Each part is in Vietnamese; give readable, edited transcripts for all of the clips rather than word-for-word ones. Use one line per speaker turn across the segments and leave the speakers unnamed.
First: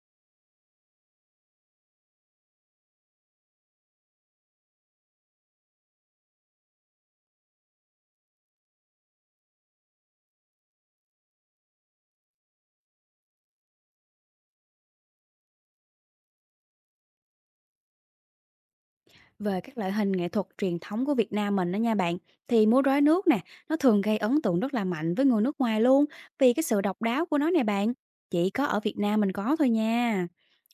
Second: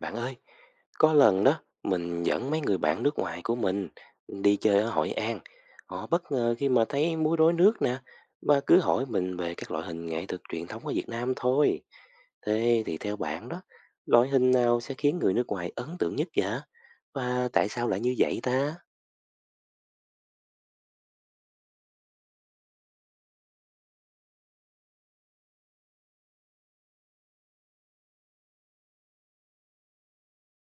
Bạn ơi, có lần đó mình dẫn mấy người bạn nước ngoài của mình đi chơi ở Hội An. Họ bất ngờ khi mà thấy múa rối nước nè và cứ hỏi mình về các loại hình nghệ thuật truyền thống ở Việt Nam thôi. Thế thì theo bạn đó, loại hình nào sẽ khiến người nước ngoài ấn tượng nhất vậy? Và tại sao lại như vậy ta?
Về các loại hình nghệ thuật truyền thống của Việt Nam mình đó nha bạn, thì múa rối nước nè, nó thường gây ấn tượng rất là mạnh với người nước ngoài luôn, vì cái sự độc đáo của nó nè bạn, chỉ có ở Việt Nam mình có thôi nha.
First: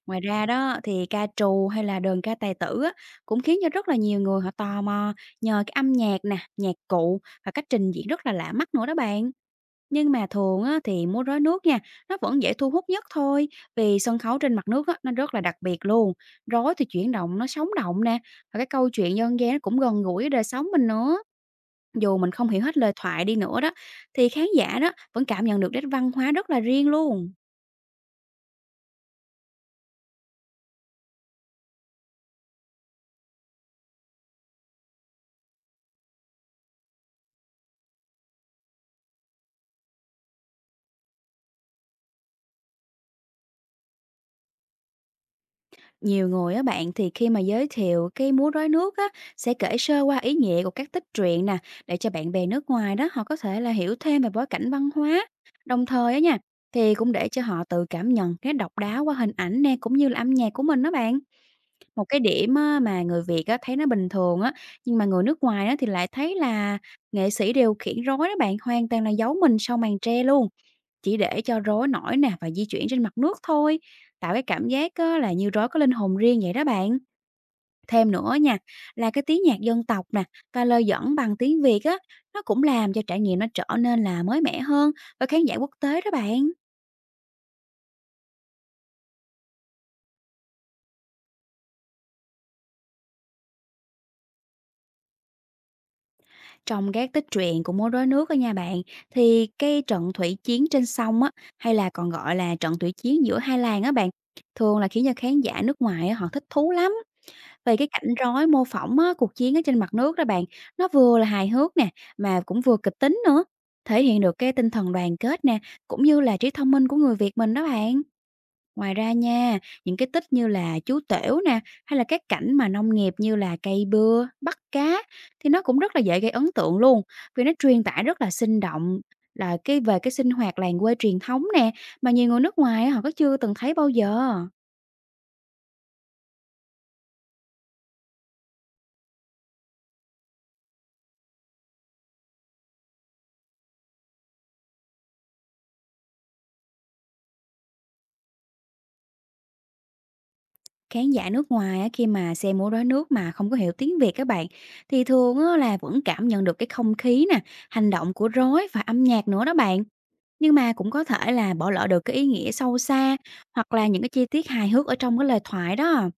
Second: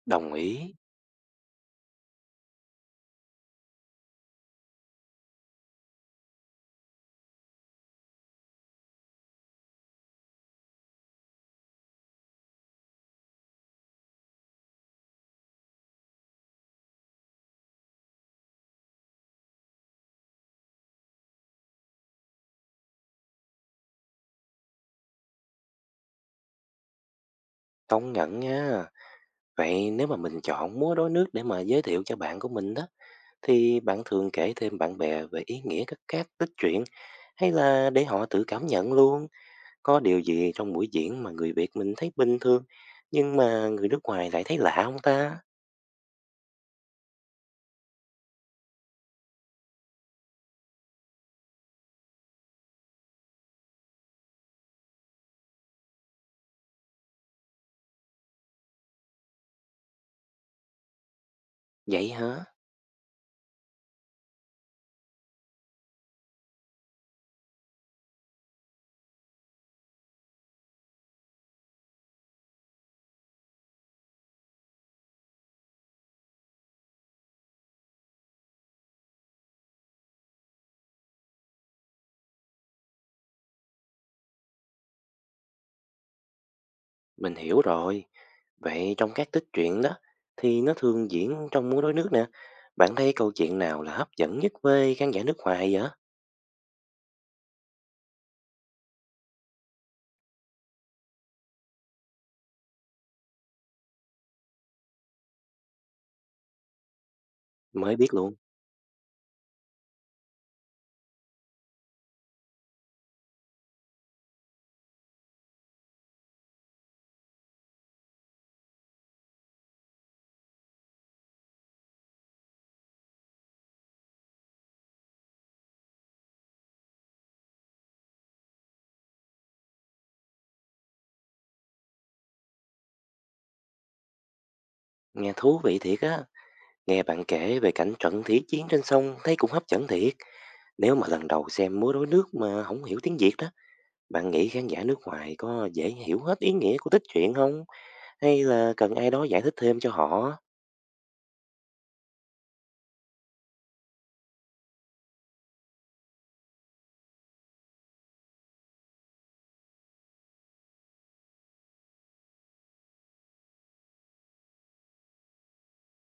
Ngoài
Đồng
ra
ý,
đó thì ca trù hay là đờn ca tài tử á, cũng khiến cho rất là nhiều người họ tò mò nhờ cái âm nhạc nè, nhạc cụ và cách trình diễn rất là lạ mắt nữa đó bạn. Nhưng mà thường á, thì múa rối nước nha, nó vẫn dễ thu hút nhất thôi, vì sân khấu trên mặt nước á, nó rất là đặc biệt luôn. Rối thì chuyển động, nó sống động nè, và cái câu chuyện dân gian nó cũng gần gũi với đời sống mình nữa. Dù mình không hiểu hết lời thoại đi nữa đó, thì khán giả đó vẫn cảm nhận được nét văn hóa rất là riêng luôn.
công nhận nha. Vậy nếu mà mình chọn múa rối nước để mà giới thiệu cho bạn của mình đó, thì bạn thường kể thêm bạn bè về ý nghĩa các cát tích truyện hay là để họ tự cảm nhận luôn có điều gì trong buổi diễn mà người Việt mình thấy bình thường nhưng mà người nước ngoài lại thấy lạ không ta?
Nhiều người á bạn, thì khi mà giới thiệu cái múa rối nước á, sẽ kể sơ qua ý nghĩa của các tích truyện nè, để cho bạn bè nước ngoài đó họ có thể là hiểu thêm về bối cảnh văn hóa. Đồng thời á nha, thì cũng để cho họ tự cảm nhận cái độc đáo qua hình ảnh nè, cũng như là âm nhạc của mình đó bạn. Một
Vậy
cái
hả?
điểm á mà người Việt á thấy nó bình thường á, nhưng mà người nước ngoài á thì lại thấy là nghệ sĩ điều khiển rối đó bạn, hoàn toàn là giấu mình sau màn tre luôn. Chỉ để cho rối nổi nè và di chuyển trên mặt nước thôi, tạo cái cảm giác á là như rối có linh hồn riêng vậy đó bạn. Thêm nữa nha, là cái tiếng nhạc dân tộc nè và lời dẫn bằng tiếng Việt á, nó cũng làm cho trải nghiệm nó trở nên là mới mẻ hơn với khán giả quốc tế đó bạn.
Mình hiểu rồi. Vậy trong các tích truyện đó thì nó thường diễn trong múa rối nước nè. Bạn thấy câu chuyện nào là hấp dẫn nhất với khán giả nước ngoài vậy?
Trong các tích truyện của Múa Rối Nước á nha bạn, thì cái trận thủy chiến trên sông á, hay là còn gọi là trận thủy chiến giữa hai làng á bạn, thường là khiến cho khán giả nước ngoài á, họ thích thú lắm. Vì cái
Mới
cảnh
biết luôn.
rối mô phỏng á, cuộc chiến ở trên mặt nước đó bạn, nó vừa là hài hước nè, mà cũng vừa kịch tính nữa, thể hiện được cái tinh thần đoàn kết nè, cũng như là trí thông minh của người Việt mình đó bạn. Ngoài ra nha, những cái tích như là chú tểu nè, hay là các cảnh mà nông nghiệp như là cây bưa, bắt cá, thì nó cũng rất là dễ gây ấn tượng luôn, vì nó truyền tải rất là sinh động là cái về cái sinh hoạt làng quê truyền thống nè, mà nhiều người nước ngoài á, họ có chưa từng thấy bao giờ.
Nghe thú vị thiệt á. Nghe bạn kể về cảnh trận thí chiến trên sông thấy cũng hấp dẫn thiệt. Nếu mà lần đầu xem múa rối nước mà không hiểu tiếng Việt đó, bạn nghĩ khán giả nước ngoài có dễ hiểu hết ý nghĩa của tích truyện không? Hay là cần ai đó giải thích thêm cho họ?
Khán giả nước ngoài á, khi mà xem múa rối nước mà không có hiểu tiếng Việt các bạn, thì thường á, là vẫn cảm nhận được cái không khí nè, hành động của rối và âm nhạc nữa đó bạn. Nhưng mà cũng có thể là bỏ lỡ được cái ý nghĩa sâu xa, hoặc là những cái chi tiết hài hước ở trong cái lời thoại đó.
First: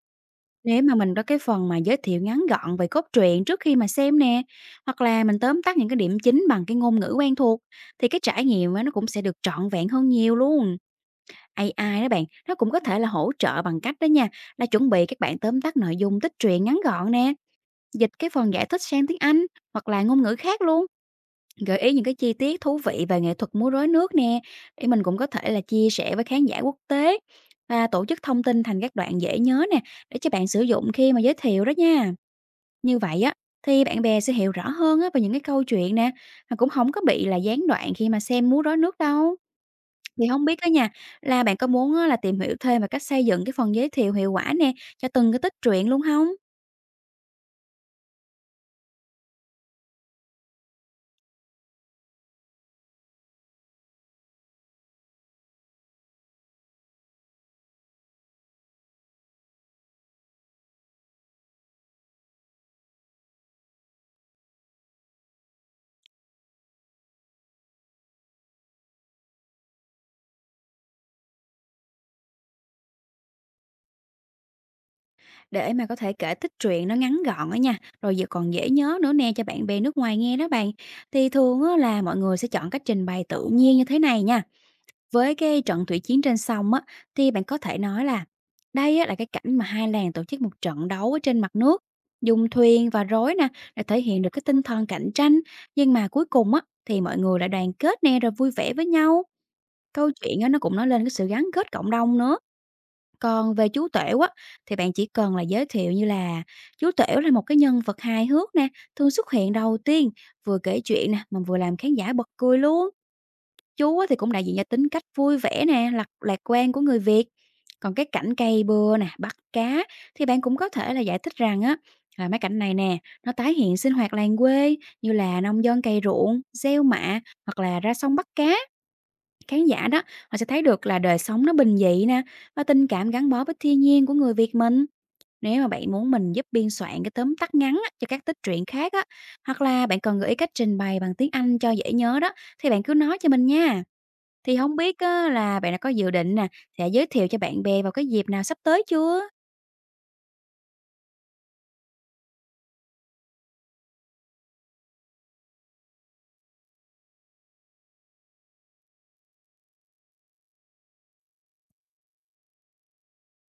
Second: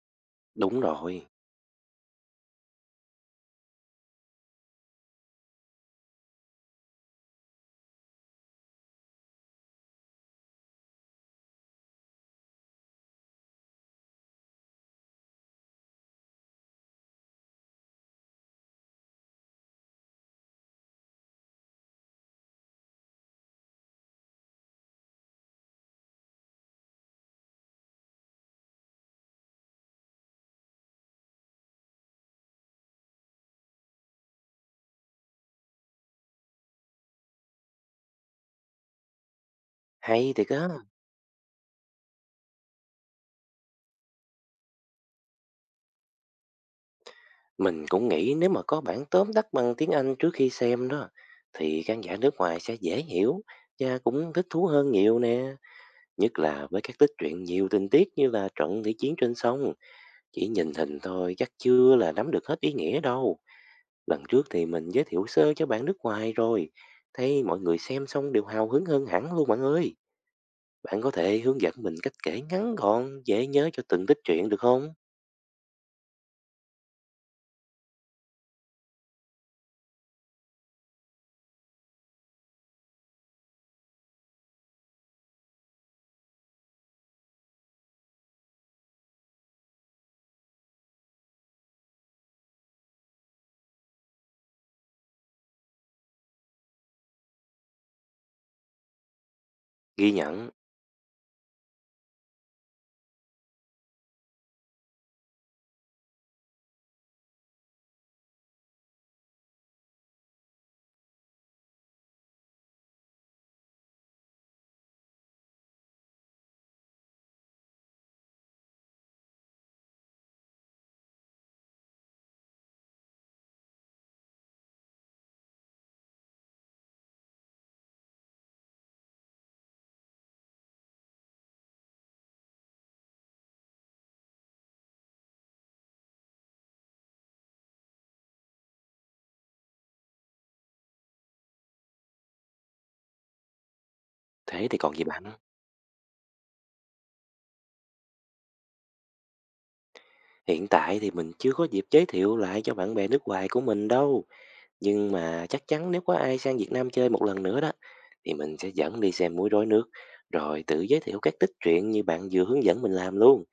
Đúng
Nếu mà mình có
rồi,
cái phần mà giới thiệu ngắn gọn về cốt truyện trước khi mà xem nè, hoặc là mình tóm tắt những cái điểm chính bằng cái ngôn ngữ quen thuộc, thì cái trải nghiệm á, nó cũng sẽ được trọn vẹn hơn nhiều luôn. AI đó bạn, nó cũng có thể là hỗ trợ bằng cách đó nha, là chuẩn bị các bạn tóm tắt nội dung tích truyện ngắn gọn nè, dịch cái phần giải thích sang tiếng Anh hoặc là ngôn ngữ khác luôn, gợi ý những cái chi tiết thú vị về nghệ thuật múa rối nước nè, để mình cũng có thể là chia sẻ với khán giả quốc tế, và tổ chức thông tin thành các đoạn dễ nhớ nè, để cho bạn sử dụng khi mà giới thiệu đó nha. Như vậy á, thì bạn bè sẽ hiểu rõ hơn á về những cái câu chuyện nè, mà cũng không có bị là gián đoạn khi mà xem múa rối nước đâu. Thì
hay
không
thiệt
biết đó
á.
nha, là bạn có muốn á là tìm hiểu thêm về cách xây dựng cái phần giới thiệu hiệu quả nè, cho từng cái tích truyện luôn không?
Mình cũng nghĩ nếu mà có bản tóm tắt bằng tiếng Anh trước khi xem đó, thì khán giả nước ngoài sẽ dễ hiểu và cũng thích thú hơn nhiều nè. Nhất là với các tích truyện nhiều tình tiết như là trận thủy chiến trên sông, chỉ nhìn hình thôi chắc chưa là nắm được hết ý nghĩa đâu. Lần trước thì mình giới thiệu sơ cho bạn nước ngoài rồi, thấy mọi người xem xong đều hào hứng hơn hẳn luôn bạn ơi. Bạn có thể hướng dẫn mình cách kể ngắn gọn, dễ nhớ cho từng tích truyện được không?
Để mà có thể kể tích truyện nó ngắn gọn á nha, rồi giờ còn dễ nhớ nữa nè cho bạn bè nước ngoài nghe đó bạn. Thì thường á là mọi người sẽ chọn cách trình bày tự nhiên như thế này nha. Với cái trận thủy chiến trên sông á, thì bạn có thể nói là đây á là cái cảnh mà hai làng tổ chức một trận đấu ở trên mặt nước, dùng thuyền và rối nè để thể hiện được cái tinh thần cạnh tranh, nhưng mà cuối cùng á thì mọi người lại đoàn kết nè, rồi vui vẻ với nhau. Câu
Ghi
chuyện á,
nhận,
nó cũng nói lên cái sự gắn kết cộng đồng nữa. Còn về chú Tuểu á, thì bạn chỉ cần là giới thiệu như là chú Tuểu là một cái nhân vật hài hước nè, thường xuất hiện đầu tiên, vừa kể chuyện nè, mà vừa làm khán giả bật cười luôn. Chú á, thì cũng đại diện cho tính cách vui vẻ nè, lạc quan của người Việt. Còn cái cảnh cây bừa nè, bắt cá, thì bạn cũng có thể là giải thích rằng á, là mấy cảnh này nè, nó tái hiện sinh hoạt làng quê như là nông dân cày ruộng, gieo mạ, hoặc là ra sông bắt cá. Khán giả đó, họ sẽ thấy được là đời sống nó bình dị nè, và tình cảm gắn bó với thiên nhiên của người Việt mình. Nếu mà bạn muốn mình giúp biên soạn cái tóm tắt ngắn á, cho các tích truyện khác á, hoặc là bạn cần gợi ý cách trình bày bằng tiếng Anh cho dễ nhớ đó, thì bạn cứ nói cho mình nha. Thì
thế
không
thì còn
biết
gì bạn?
á, là bạn đã có dự định nè, sẽ giới thiệu cho bạn bè vào cái dịp nào sắp tới chưa?
Hiện tại thì mình chưa có dịp giới thiệu lại cho bạn bè nước ngoài của mình đâu, nhưng mà chắc chắn nếu có ai sang Việt Nam chơi một lần nữa đó, thì mình sẽ dẫn đi xem múa rối nước, rồi tự giới thiệu các tích truyện như bạn vừa hướng dẫn mình làm luôn.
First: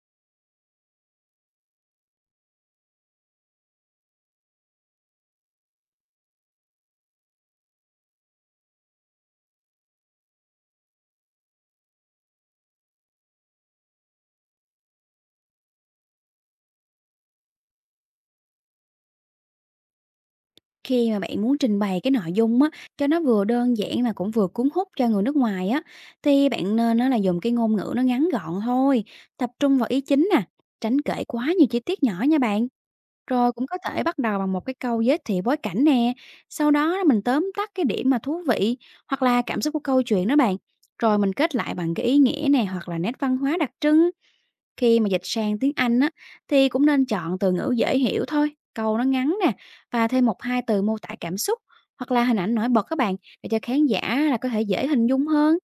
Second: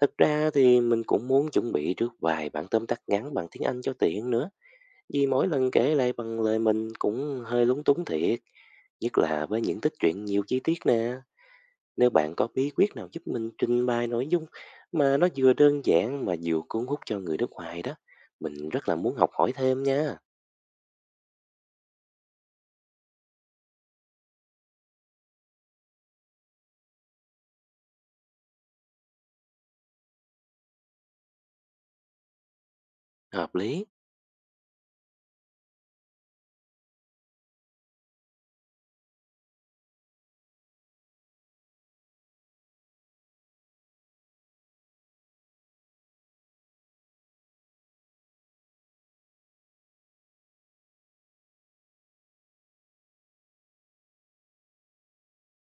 Thật ra thì mình cũng muốn chuẩn bị trước vài bản tóm tắt ngắn bằng tiếng Anh cho tiện nữa. Vì mỗi lần kể lại bằng lời mình cũng hơi lúng túng thiệt, nhất là với những tích truyện nhiều chi tiết nè. Nếu bạn có bí quyết nào giúp mình trình bày nội dung mà nó vừa đơn giản mà vừa cuốn hút cho người nước ngoài đó, mình rất là muốn học hỏi thêm nha.
Khi mà bạn muốn trình bày cái nội dung á, cho nó vừa đơn giản mà cũng vừa cuốn hút cho người nước ngoài á, thì bạn nên nó là dùng cái ngôn ngữ nó ngắn gọn thôi, tập trung vào ý chính nè, tránh kể quá nhiều chi tiết nhỏ nha bạn. Rồi
Hợp
cũng có
lý,
thể bắt đầu bằng một cái câu giới thiệu bối cảnh nè, sau đó mình tóm tắt cái điểm mà thú vị hoặc là cảm xúc của câu chuyện đó bạn. Rồi mình kết lại bằng cái ý nghĩa nè, hoặc là nét văn hóa đặc trưng. Khi mà dịch sang tiếng Anh á, thì cũng nên chọn từ ngữ dễ hiểu thôi, câu nó ngắn nè, và thêm một hai từ mô tả cảm xúc, hoặc là hình ảnh nổi bật các bạn, để cho khán giả là có thể dễ hình dung hơn.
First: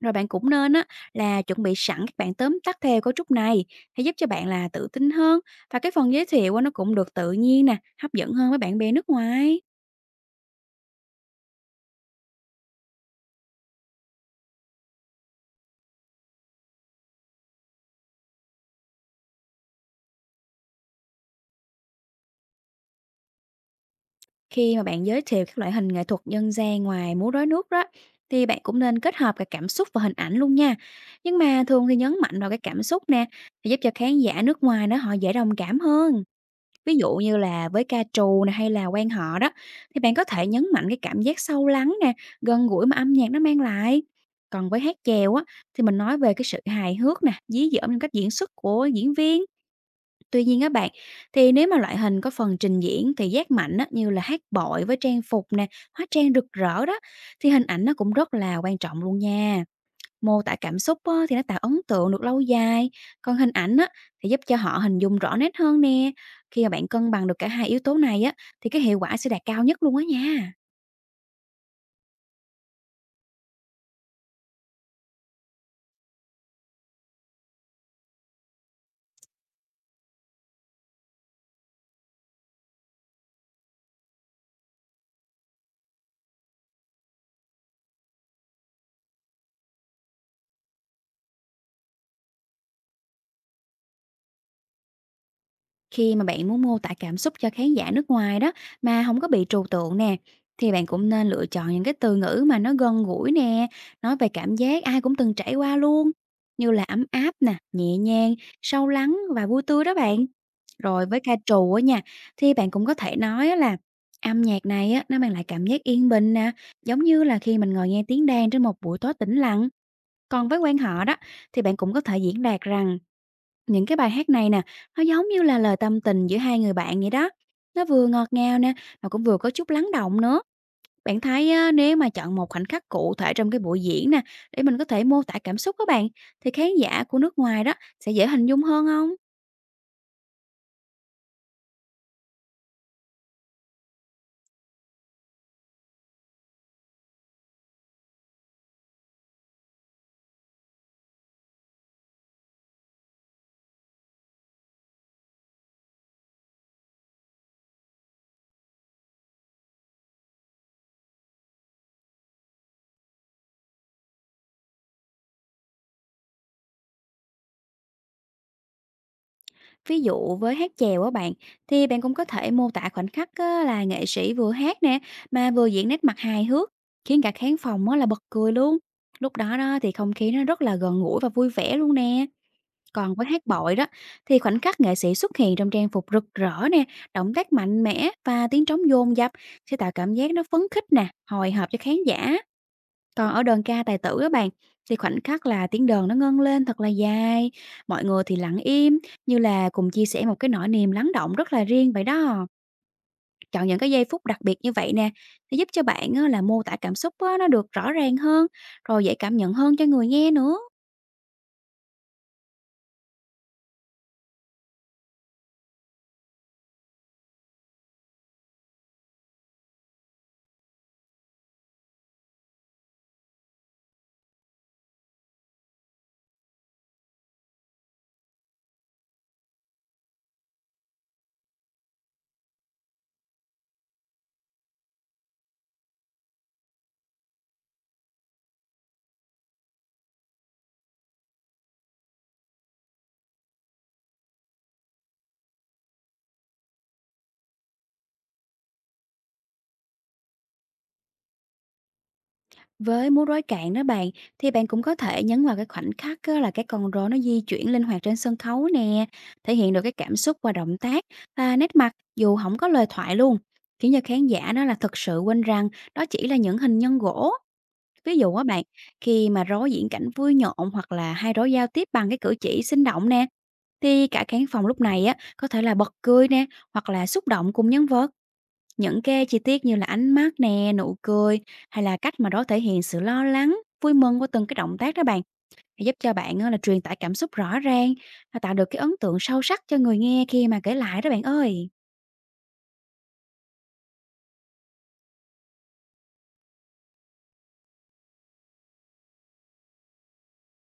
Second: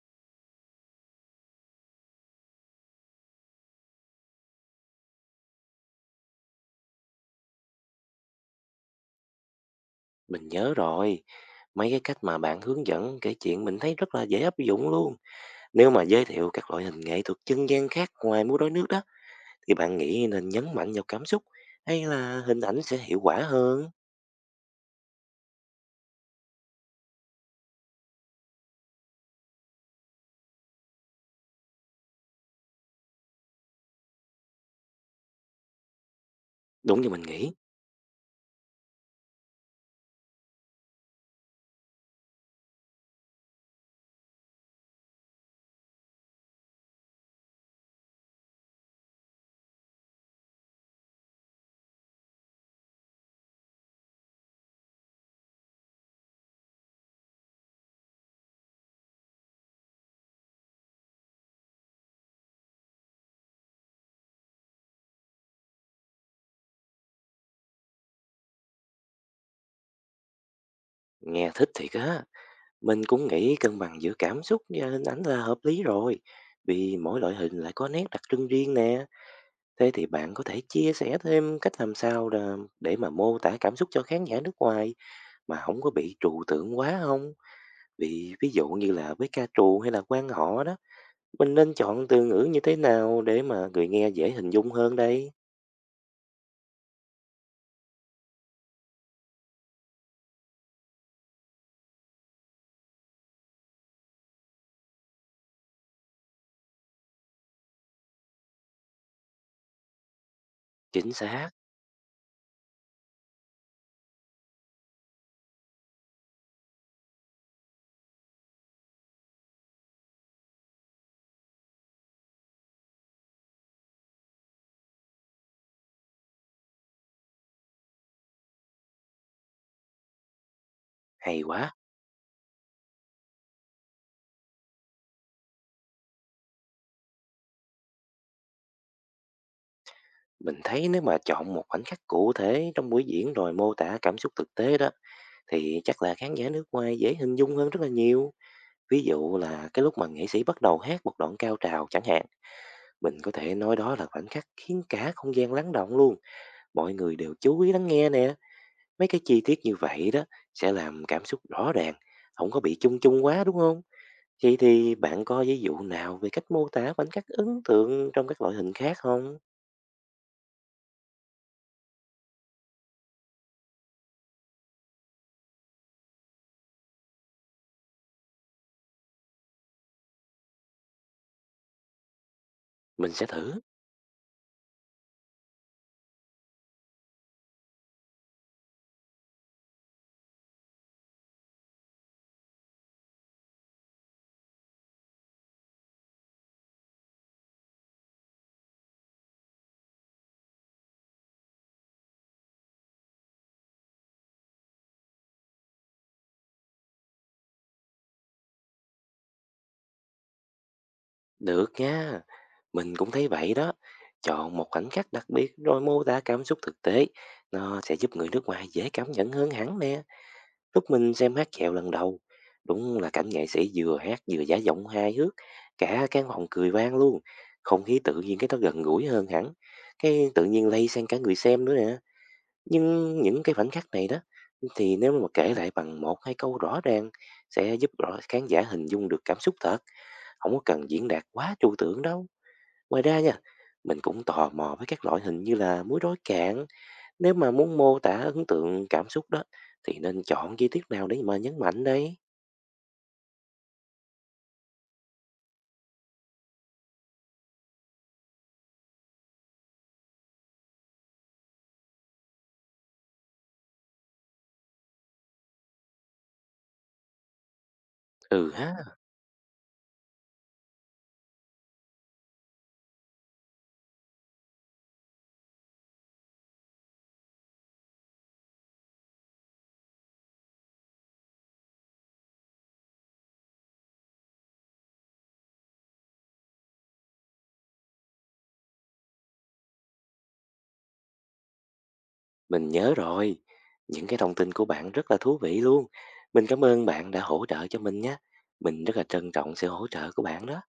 Rồi bạn cũng nên á là chuẩn bị sẵn các bạn tóm tắt theo cấu trúc này, để giúp cho bạn là tự tin hơn, và cái phần giới thiệu á, nó cũng được tự nhiên nè, hấp dẫn hơn với bạn bè nước ngoài.
mình nhớ rồi. Mấy cái cách mà bạn hướng dẫn kể chuyện mình thấy rất là dễ áp dụng luôn. Nếu mà giới thiệu các loại hình nghệ thuật dân gian khác ngoài múa rối nước đó, thì bạn nghĩ nên nhấn mạnh vào cảm xúc hay là hình ảnh sẽ hiệu quả hơn?
Khi mà bạn giới thiệu các loại hình nghệ thuật dân gian ngoài múa rối nước đó, thì bạn cũng nên kết hợp cả cảm xúc và hình ảnh luôn nha. Nhưng mà thường thì nhấn mạnh vào cái cảm xúc nè, thì giúp cho khán giả nước ngoài nó họ dễ đồng cảm hơn. Ví
Đúng như
dụ
mình
như
nghĩ.
là với ca trù này, hay là quan họ đó, thì bạn có thể nhấn mạnh cái cảm giác sâu lắng nè, gần gũi mà âm nhạc nó mang lại. Còn với hát chèo á, thì mình nói về cái sự hài hước nè, dí dỏm trong cách diễn xuất của diễn viên. Tuy nhiên á bạn, thì nếu mà loại hình có phần trình diễn thị giác mạnh á, như là hát bội với trang phục nè, hóa trang rực rỡ đó, thì hình ảnh nó cũng rất là quan trọng luôn nha. Mô tả cảm xúc á, thì nó tạo ấn tượng được lâu dài, còn hình ảnh á, thì giúp cho họ hình dung rõ nét hơn nè. Khi mà bạn cân bằng được cả hai yếu tố này á, thì cái hiệu quả sẽ đạt cao nhất luôn á nha.
Nghe thích thiệt á, mình cũng nghĩ cân bằng giữa cảm xúc và hình ảnh là hợp lý rồi. Vì mỗi loại hình lại có nét đặc trưng riêng nè. Thế thì bạn có thể chia sẻ thêm cách làm sao để mà mô tả cảm xúc cho khán giả nước ngoài mà không có bị trừu tượng quá không? Vì ví dụ như là với ca trù hay là quan họ đó, mình nên chọn từ ngữ như thế nào để mà người nghe dễ hình dung hơn đây?
Khi mà bạn muốn mô tả cảm xúc cho khán giả nước ngoài đó mà không có bị trừu tượng nè, thì bạn cũng nên lựa chọn những cái từ ngữ mà nó gần gũi nè, nói về cảm giác ai cũng từng trải qua luôn, như là ấm áp nè, nhẹ nhàng, sâu lắng và vui tươi đó bạn. Rồi
Chính
với ca
xác,
trù á nha, thì bạn cũng có thể nói á là âm nhạc này á, nó mang lại cảm giác yên bình nè, giống như là khi mình ngồi nghe tiếng đàn trên một buổi tối tĩnh lặng. Còn với quan họ đó, thì bạn cũng có thể diễn đạt rằng những cái bài hát này nè, nó giống như là lời tâm tình giữa hai người bạn vậy đó. Nó vừa ngọt ngào nè, mà cũng vừa có chút lắng động nữa. Bạn
hay
thấy á,
quá.
nếu mà chọn một khoảnh khắc cụ thể trong cái buổi diễn nè, để mình có thể mô tả cảm xúc các bạn, thì khán giả của nước ngoài đó sẽ dễ hình dung hơn không?
Mình thấy nếu mà chọn một khoảnh khắc cụ thể trong buổi diễn rồi mô tả cảm xúc thực tế đó thì chắc là khán giả nước ngoài dễ hình dung hơn rất là nhiều. Ví dụ là cái lúc mà nghệ sĩ bắt đầu hát một đoạn cao trào chẳng hạn, mình có thể nói đó là khoảnh khắc khiến cả không gian lắng động luôn. Mọi người đều chú ý lắng nghe nè. Mấy cái chi tiết như vậy đó sẽ làm cảm xúc rõ ràng, không có bị chung chung quá đúng không? Vậy thì bạn có ví dụ nào về cách mô tả khoảnh khắc ấn tượng trong các loại hình khác không?
Ví dụ với hát chèo á bạn, thì bạn cũng có thể mô tả khoảnh khắc á, là nghệ sĩ vừa hát nè, mà vừa diễn nét mặt hài hước, khiến cả khán phòng á, là bật cười luôn. Lúc đó đó thì không khí nó rất là gần gũi và vui vẻ luôn nè.
Mình
Còn
sẽ
với hát
thử.
bội đó, thì khoảnh khắc nghệ sĩ xuất hiện trong trang phục rực rỡ nè, động tác mạnh mẽ và tiếng trống dồn dập sẽ tạo cảm giác nó phấn khích nè, hồi hộp cho khán giả. Còn ở đờn ca tài tử các bạn, thì khoảnh khắc là tiếng đờn nó ngân lên thật là dài, mọi người thì lặng im, như là cùng chia sẻ một cái nỗi niềm lắng động rất là riêng vậy đó. Chọn những cái giây phút đặc biệt như vậy nè, thì giúp cho bạn á, là mô tả cảm xúc á, nó được rõ ràng hơn, rồi dễ cảm nhận hơn cho người nghe nữa.
Được nha. Mình cũng thấy vậy đó. Chọn một khoảnh khắc đặc biệt rồi mô tả cảm xúc thực tế, nó sẽ giúp người nước ngoài dễ cảm nhận hơn hẳn nè. Lúc mình xem hát chèo lần đầu, đúng là cảnh nghệ sĩ vừa hát vừa giả giọng hài hước, cả căn phòng cười vang luôn. Không khí tự nhiên cái nó gần gũi hơn hẳn, cái tự nhiên lây sang cả người xem nữa nè. Nhưng những cái khoảnh khắc này đó, thì nếu mà kể lại bằng một hai câu rõ ràng, sẽ giúp rõ khán giả hình dung được cảm xúc thật, không có cần diễn đạt quá trừu tượng đâu. Ngoài ra nha, mình cũng tò mò với các loại hình như là muối rối cạn. Nếu mà muốn mô tả ấn tượng cảm xúc đó, thì nên chọn chi tiết nào để mà nhấn mạnh đây?
Với múa rối cạn đó bạn, thì bạn cũng có thể nhấn vào cái khoảnh khắc á, là cái con rối nó di chuyển linh hoạt trên sân khấu nè, thể hiện được cái cảm xúc và động tác và nét mặt dù không có lời thoại luôn, khiến cho khán giả đó là thực sự quên rằng đó chỉ là những hình nhân gỗ. Ví dụ á
Ừ
bạn,
ha,
khi mà rối diễn cảnh vui nhộn hoặc là hai rối giao tiếp bằng cái cử chỉ sinh động nè, thì cả khán phòng lúc này á có thể là bật cười nè, hoặc là xúc động cùng nhân vật. Những cái chi tiết như là ánh mắt nè, nụ cười hay là cách mà đó thể hiện sự lo lắng, vui mừng qua từng cái động tác đó bạn thì giúp cho bạn á là truyền tải cảm xúc rõ ràng và tạo được cái ấn tượng sâu sắc cho người nghe khi mà kể lại đó bạn ơi.
mình nhớ rồi. Những cái thông tin của bạn rất là thú vị luôn. Mình cảm ơn bạn đã hỗ trợ cho mình nhé. Mình rất là trân trọng sự hỗ trợ của bạn đó.